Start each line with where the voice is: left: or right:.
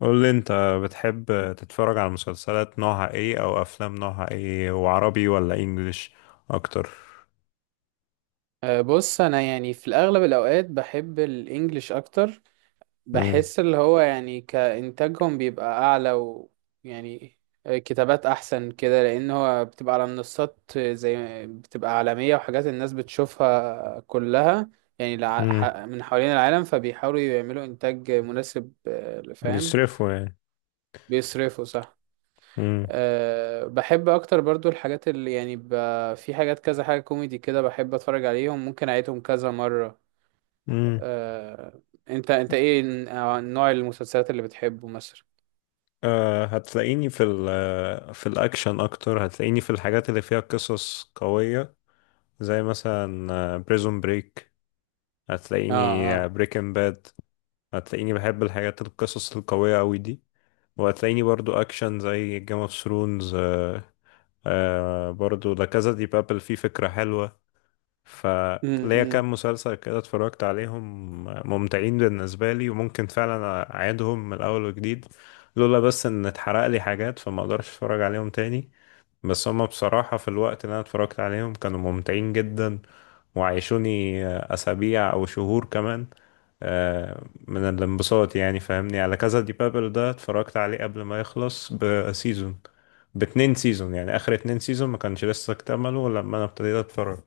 left: قول لي انت بتحب تتفرج على مسلسلات نوعها ايه او افلام نوعها ايه وعربي ولا انجليش اكتر.
right: بص انا يعني في الاغلب الاوقات بحب الانجليش اكتر.
left: امم
right: بحس اللي هو يعني كانتاجهم بيبقى اعلى، ويعني كتابات احسن كده، لان هو بتبقى على منصات زي بتبقى عالمية، وحاجات الناس بتشوفها كلها، يعني
left: امم
right: من حوالين العالم، فبيحاولوا يعملوا انتاج مناسب. فاهم.
left: بيصرفوا يعني.
right: بيصرفوا صح.
left: امم
right: بحب اكتر برضو الحاجات اللي يعني في حاجات كذا، حاجة كوميدي كده بحب اتفرج عليهم، ممكن اعيدهم كذا مرة.
left: امم
right: آه، انت ايه نوع المسلسلات اللي بتحبه مثلا؟
left: أه هتلاقيني في ال في الاكشن اكتر، هتلاقيني في الحاجات اللي فيها قصص قوية، زي مثلا بريزون بريك،
right: اه،
left: هتلاقيني
right: اه.
left: بريكن باد، هتلاقيني بحب الحاجات القصص القوية قوي دي، وهتلاقيني برضو اكشن زي جيم اوف ثرونز. آه، برضو لا كازا دي بابل فيه فكرة حلوة. فليا
right: امم.
left: كام مسلسل كده اتفرجت عليهم، ممتعين بالنسبة لي وممكن فعلا أعيدهم من الأول وجديد، لولا بس إن اتحرق لي حاجات، فما أقدرش أتفرج عليهم تاني. بس هما بصراحة في الوقت اللي أنا اتفرجت عليهم كانوا ممتعين جدا، وعيشوني أسابيع أو شهور كمان آه، من الانبساط، يعني فاهمني. على كذا، دي بابل ده اتفرجت عليه قبل ما يخلص بسيزون، باتنين سيزون، يعني آخر اتنين سيزون ما كانش لسه اكتملوا لما أنا ابتديت أتفرج.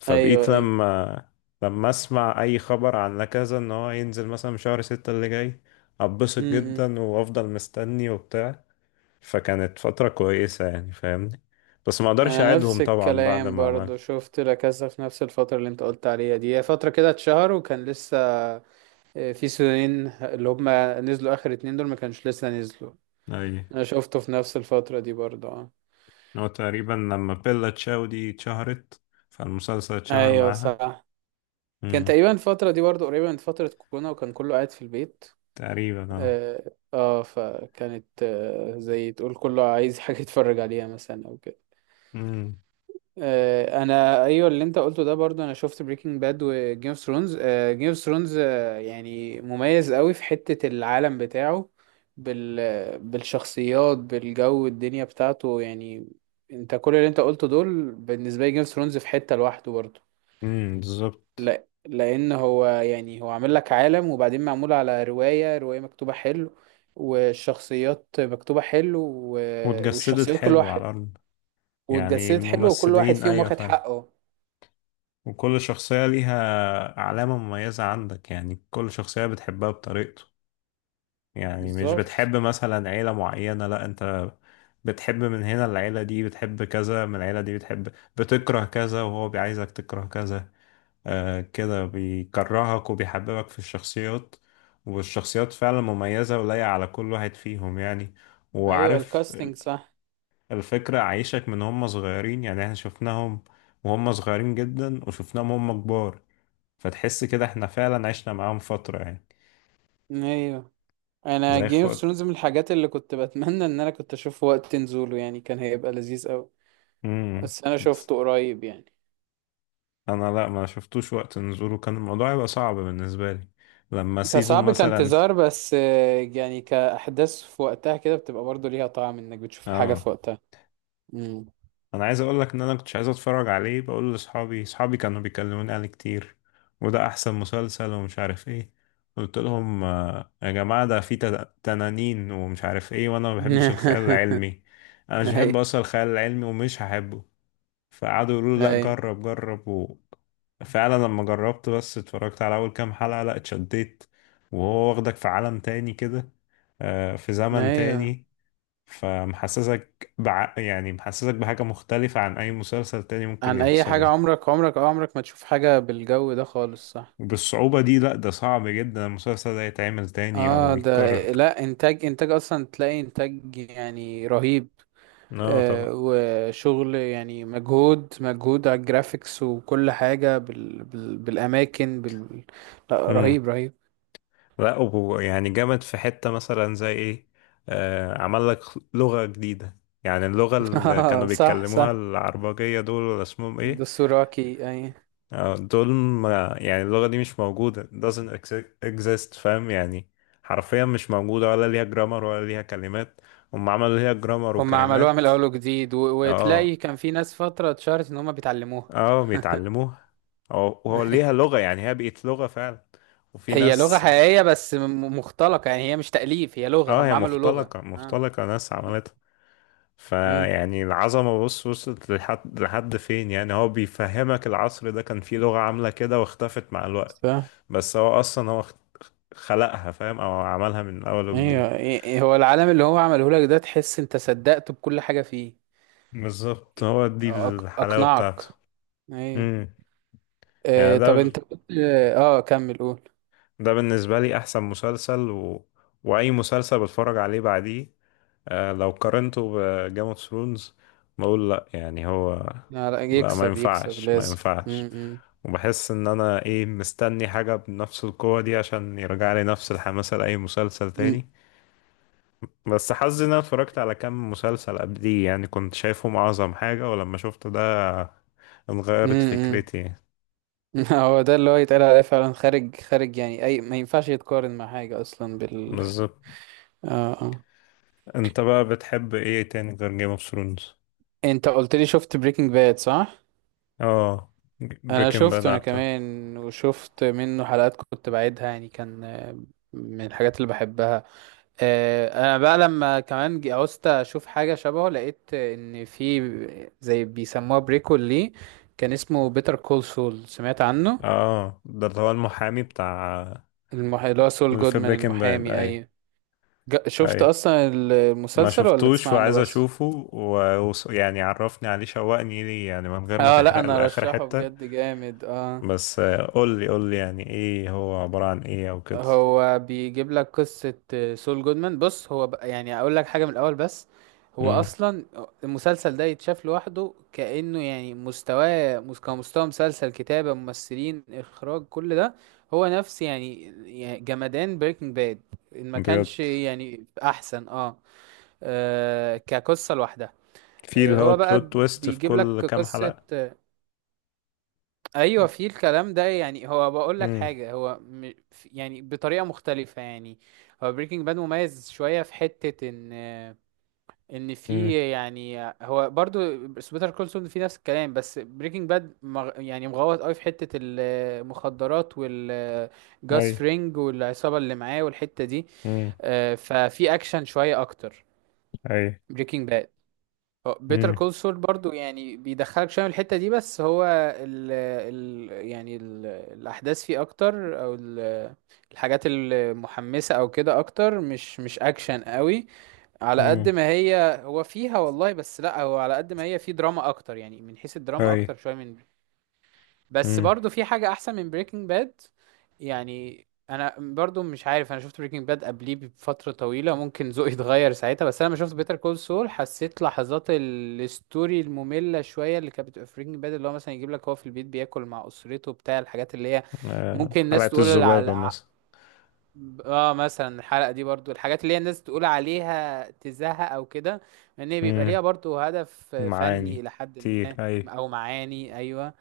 left: فبقيت
right: ايوه، ايوه.
left: لما لما أسمع أي خبر عن لكذا، إن هو ينزل مثلا شهر ستة اللي جاي، أتبسط
right: امم.
left: جدا وأفضل مستني وبتاع. فكانت فترة كويسة يعني فاهمني. بس ما اقدرش
right: انا
left: اعيدهم
right: نفس
left: طبعا بعد
right: الكلام،
left: ما عمل.
right: برضو شفت لا كاسا في نفس الفتره اللي انت قلت عليها دي، هي فتره كده اتشهر، وكان لسه في سيزونين اللي هما نزلوا اخر اتنين دول، ما كانش لسه نزلوا.
left: اي.
right: انا شفته في نفس الفتره دي برضو، اه.
left: هو تقريبا لما بيلا تشاو دي اتشهرت، فالمسلسل اتشهر
right: ايوه
left: معاها.
right: صح. كان
left: امم
right: تقريبا الفتره دي برضو قريبه من فتره كورونا، وكان كله قاعد في البيت.
left: تقريبا اه.
right: اه، فكانت زي تقول كله عايز حاجة يتفرج عليها مثلا او كده.
left: امم
right: انا ايوه، اللي انت قلته ده برضو، انا شفت بريكنج باد وجيم اوف ثرونز. جيم اوف ثرونز، يعني مميز قوي في حتة العالم بتاعه، بالشخصيات، بالجو، الدنيا بتاعته يعني. انت كل اللي انت قلته دول، بالنسبة لي جيم اوف ثرونز في حتة لوحده برضو.
left: بالظبط
right: لا لان هو يعني هو عامل لك عالم، وبعدين معمول على رواية مكتوبة حلو، والشخصيات مكتوبة حلو، و-
left: واتجسدت
right: والشخصيات كل
left: حلو على
right: واحد،
left: الارض، يعني
right: واتجسدت حلو، وكل واحد
left: الممثلين
right: فيهم
left: ايوه
right: واخد
left: فعلا.
right: حقه.
left: وكل شخصية ليها علامة مميزة عندك، يعني كل شخصية بتحبها بطريقته، يعني مش
right: بالظبط.
left: بتحب مثلا عيلة معينة، لا، انت بتحب من هنا، العيلة دي بتحب كذا، من العيلة دي بتحب بتكره كذا، وهو بيعايزك تكره كذا. آه، كده بيكرهك وبيحببك في الشخصيات. والشخصيات فعلا مميزة ولايقة على كل واحد فيهم يعني.
right: ايوه
left: وعارف
right: الكاستنج صح.
left: الفكرة، عايشك من هم صغيرين، يعني احنا شفناهم وهم صغيرين جدا وشفناهم هم كبار، فتحس كده احنا فعلا عشنا معاهم فترة يعني.
right: ايوه. انا
left: زي
right: جيم اوف
left: خد.
right: ثرونز من الحاجات اللي كنت بتمنى ان انا كنت اشوفه وقت نزوله، يعني كان هيبقى لذيذ قوي،
left: امم
right: بس انا شفته قريب يعني.
left: انا لا، ما شفتوش وقت نزوله كان الموضوع هيبقى صعب بالنسبه لي، لما سيزون
right: كصعب
left: مثلا.
right: كانتظار بس، يعني كأحداث في وقتها كده بتبقى برضه ليها طعم انك بتشوف الحاجة
left: اه،
right: في وقتها.
left: انا عايز اقول لك ان انا كنتش عايز اتفرج عليه، بقول لاصحابي، اصحابي كانوا بيكلموني عليه كتير، وده احسن مسلسل ومش عارف ايه. قلت لهم آه، يا جماعه ده فيه تنانين ومش عارف ايه، وانا ما بحبش الخيال العلمي، انا مش بحب
right: ايوه،
left: اصلا الخيال العلمي ومش هحبه. فقعدوا يقولوا لي لا
right: ايوه.
left: جرب جرب و... فعلا لما جربت بس اتفرجت على اول كام حلقة، لا اتشديت. وهو واخدك في عالم تاني كده، آه، في زمن
right: ايوه،
left: تاني. يعني محسسك بحاجة مختلفة عن اي مسلسل تاني ممكن
right: عن اي
left: يحصل
right: حاجه،
left: يعني.
right: عمرك ما تشوف حاجه بالجو ده خالص، صح.
left: وبالصعوبة دي، لا ده صعب جدا المسلسل ده يتعمل تاني او
right: اه ده،
left: يتكرر.
right: لا، انتاج، اصلا تلاقي انتاج يعني رهيب.
left: اه طبعا.
right: وشغل يعني مجهود، على الجرافيكس، وكل حاجه بالاماكن، لا
left: مم.
right: رهيب، رهيب.
left: لا وهو يعني جامد في حتة مثلا زي ايه، آه، عمل لك لغة جديدة. يعني اللغة اللي
right: آه
left: كانوا
right: صح،
left: بيتكلموها،
right: صح.
left: العربجية دول ولا اسمهم ايه،
right: دستوراكي اي.
left: آه دول، ما يعني اللغة دي مش موجودة doesn't exist، فاهم يعني. حرفيا مش موجودة، ولا ليها جرامر ولا ليها كلمات، هم عملوا ليها جرامر
right: هم عملوها من
left: وكلمات.
right: الاول وجديد،
left: اه
right: وتلاقي كان في ناس فتره اتشهرت ان هم بيتعلموها.
left: اه، بيتعلموها. وهو ليها لغة، يعني هي بقت لغة فعلا، وفي
right: هي لغة
left: ناس.
right: حقيقية، بس مختلقة، يعني هي مش تأليف، هي لغة،
left: اه،
right: هم
left: هي
right: عملوا لغة.
left: مختلقة
right: اه.
left: مختلقة، ناس عملتها.
right: ايه.
left: فيعني العظمة بص وصلت لحد لحد فين، يعني هو بيفهمك العصر ده كان فيه لغة عاملة كده واختفت مع الوقت.
right: ف
left: بس هو أصلا هو خلقها، فاهم، أو عملها من أول وجديد.
right: ايوه، إيه إيه، هو العالم اللي هو عمله لك ده تحس انت صدقته بكل حاجة فيه.
left: بالظبط، هو دي الحلاوة بتاعته.
right: اقنعك. ايوه.
left: امم يعني
right: إيه طب
left: ده،
right: انت كنت، اه كمل قول.
left: ده بالنسبة لي أحسن مسلسل و... وأي مسلسل بتفرج عليه بعديه، آه، لو قارنته بجيم اوف ثرونز، بقول لأ، يعني هو
right: لا، لا
left: لا ما
right: يكسب، يكسب
left: ينفعش ما
right: لازم.
left: ينفعش.
right: امم.
left: وبحس ان انا ايه مستني حاجة بنفس القوة دي عشان يرجع لي نفس الحماسة لأي مسلسل تاني. بس حظي ان انا اتفرجت على كام مسلسل قبليه، يعني كنت شايفهم اعظم حاجة، ولما شفت ده اتغيرت
right: امم.
left: فكرتي.
right: هو ده اللي هو يتقال عليه فعلا خارج، خارج، يعني اي ما ينفعش يتقارن مع حاجة اصلا
left: بالظبط.
right: اه اه.
left: انت بقى بتحب ايه تاني غير جيم اوف ثرونز؟
right: انت قلت لي شفت بريكنج باد، صح.
left: اه،
right: انا
left: بريكنج باد.
right: شفته انا كمان، وشفت منه حلقات كنت بعيدها، يعني كان من الحاجات اللي بحبها. انا بقى لما كمان عوزت اشوف حاجه شبهه، لقيت ان في زي بيسموها بريكول ليه، كان اسمه بيتر كول سول، سمعت عنه؟
left: اه، ده اللي هو المحامي بتاع،
right: اللي هو سول
left: اللي في
right: جودمان
left: بريكنج باد،
right: المحامي،
left: اي
right: اي. شفت
left: اي.
right: اصلا
left: ما
right: المسلسل ولا
left: شفتوش
right: تسمع عنه
left: وعايز
right: بس؟
left: اشوفه، ويعني عرفني عليه، شوقني ليه يعني من غير ما
right: اه، لا
left: تحرق
right: انا
left: لآخر
right: رشحه
left: حتة،
right: بجد جامد، اه.
left: بس آه، قول لي قول لي يعني ايه، هو عبارة عن ايه او كده.
right: هو بيجيب لك قصة. سول جودمان، بص، هو بقى يعني اقول لك حاجة من الاول بس، هو
left: امم
right: اصلا المسلسل ده يتشاف لوحده، كأنه يعني مستواه كمستوى مسلسل، كتابة، ممثلين، اخراج، كل ده هو نفس يعني، يعني جمدان بريكنج باد، ان ما كانش
left: بجد؟
right: يعني احسن، كقصة لوحدها.
left: في اللي هو
right: هو بقى
left: البلوت تويست في
right: بيجيب
left: كل
right: لك
left: كام
right: قصة.
left: حلقة.
right: ايوه في الكلام ده، يعني هو بقول لك
left: امم
right: حاجه، هو يعني بطريقه مختلفه يعني. هو بريكنج باد مميز شويه في حته ان، في
left: امم
right: يعني هو برضو بيتر كول سول في نفس الكلام، بس بريكنج باد يعني مغوط قوي في حته المخدرات
left: اي.
right: والجاس فرينج والعصابه اللي معاه والحته دي.
left: امم
right: ففي اكشن شويه اكتر
left: اي.
right: بريكنج باد. بيتر
left: امم
right: كول سول برضو يعني بيدخلك شويه من الحته دي، بس هو ال ال يعني ال الاحداث فيه اكتر، او الحاجات المحمسه او كده اكتر، مش اكشن قوي على قد
left: امم
right: ما هي فيها والله، بس لا هو على قد ما هي فيه دراما اكتر، يعني من حيث الدراما
left: اي.
right: اكتر شويه من، بس
left: امم
right: برضو في حاجة أحسن من بريكنج باد، يعني أنا برضو مش عارف، أنا شفت بريكنج باد قبليه بفترة طويلة، ممكن ذوقي اتغير ساعتها، بس أنا لما شفت بيتر كول سول حسيت لحظات الستوري المملة شوية اللي كانت بتبقى في بريكنج باد، اللي هو مثلا يجيب لك هو في البيت بياكل مع أسرته بتاع، الحاجات اللي هي
left: آه،
right: ممكن الناس
left: حلقة
right: تقول
left: الذبابة
right: على،
left: مثلا.
right: اه مثلا الحلقة دي برضو، الحاجات اللي هي الناس تقول عليها تزهق أو كده، لأن هي بيبقى
left: امم
right: ليها برضو هدف فني
left: معاني
right: إلى حد
left: كتير.
right: ما، أو معاني أيوه.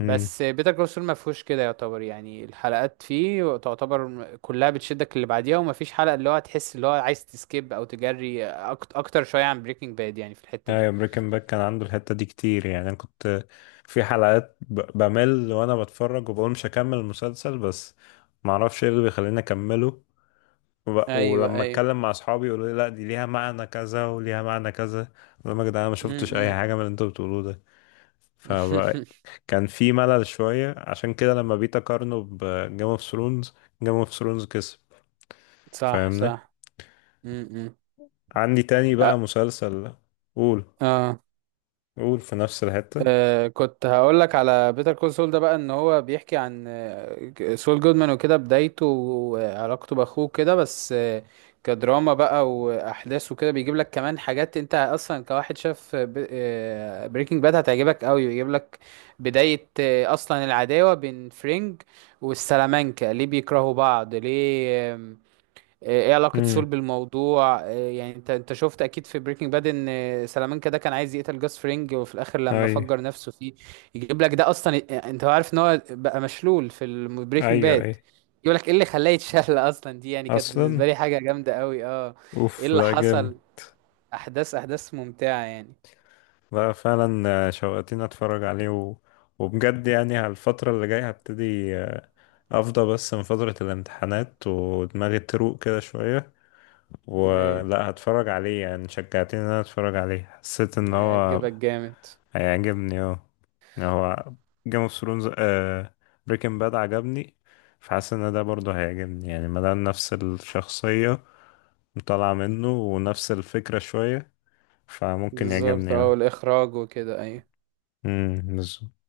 left: اي.
right: بيتر كول سول ما فيهوش كده، يعتبر يعني الحلقات فيه تعتبر كلها بتشدك اللي بعديها، وما فيش حلقة اللي هو تحس اللي هو عايز تسكيب او تجري، اكتر شوية عن بريكنج باد يعني في الحتة دي.
left: ايوه، بريكن باك كان عنده الحتة دي كتير، يعني انا كنت في حلقات بمل وانا بتفرج، وبقول مش هكمل المسلسل، بس معرفش ايه اللي بيخليني اكمله.
right: ايوه،
left: ولما
right: ايوه.
left: اتكلم مع اصحابي يقولوا لي لا دي ليها معنى كذا وليها معنى كذا، اقول لهم يا جدعان أنا ما شفتش اي
right: امم.
left: حاجة من اللي انتوا بتقولوه ده. فكان في ملل شوية، عشان كده لما بقيت اقارنه بجيم اوف ثرونز، جيم اوف ثرونز كسب.
right: صح،
left: فاهمني.
right: صح. امم.
left: عندي تاني بقى مسلسل. قول.
right: اه.
left: قول في نفس الحتة.
right: كنت هقول لك على بيتر كول سول ده بقى، ان هو بيحكي عن سول جودمان وكده بدايته وعلاقته باخوه كده، بس كدراما بقى واحداث وكده، بيجيب لك كمان حاجات انت اصلا كواحد شاف بريكنج باد هتعجبك قوي، بيجيب لك بداية اصلا العداوة بين فرينج والسلامانكا، ليه بيكرهوا بعض، ليه. ايه علاقة سول
left: امم
right: بالموضوع، إيه يعني انت، شفت اكيد في بريكنج باد ان سلامانكا ده كان عايز يقتل جاس فرينج، وفي الاخر لما
left: اي.
right: فجر نفسه فيه، يجيب لك ده اصلا، انت عارف ان هو بقى مشلول في بريكنج
left: ايوه.
right: باد،
left: اي.
right: يقول لك ايه اللي خلاه يتشل اصلا، دي يعني كانت
left: اصلا،
right: بالنسبة لي حاجة جامدة قوي، اه. ايه
left: اوف،
right: اللي
left: لا جامد.
right: حصل، احداث، احداث ممتعة يعني.
left: لا فعلا، آه، شوقتني اتفرج عليه و... وبجد يعني على الفترة اللي جاية هبتدي آه، افضى بس من فترة الامتحانات ودماغي تروق كده شوية،
right: ايوه
left: ولا هتفرج عليه. يعني شجعتني ان انا اتفرج عليه، حسيت ان هو
right: هيعجبك جامد.
left: هيعجبني اه. يعني هو جيم اوف ثرونز، بريكنج باد عجبني، فحاسس ان ده برضه هيعجبني، يعني مادام نفس الشخصية طالعة منه ونفس الفكرة شوية، فممكن
right: بالظبط،
left: يعجبني
right: اه،
left: اه.
right: والاخراج وكده ايوه.
left: امم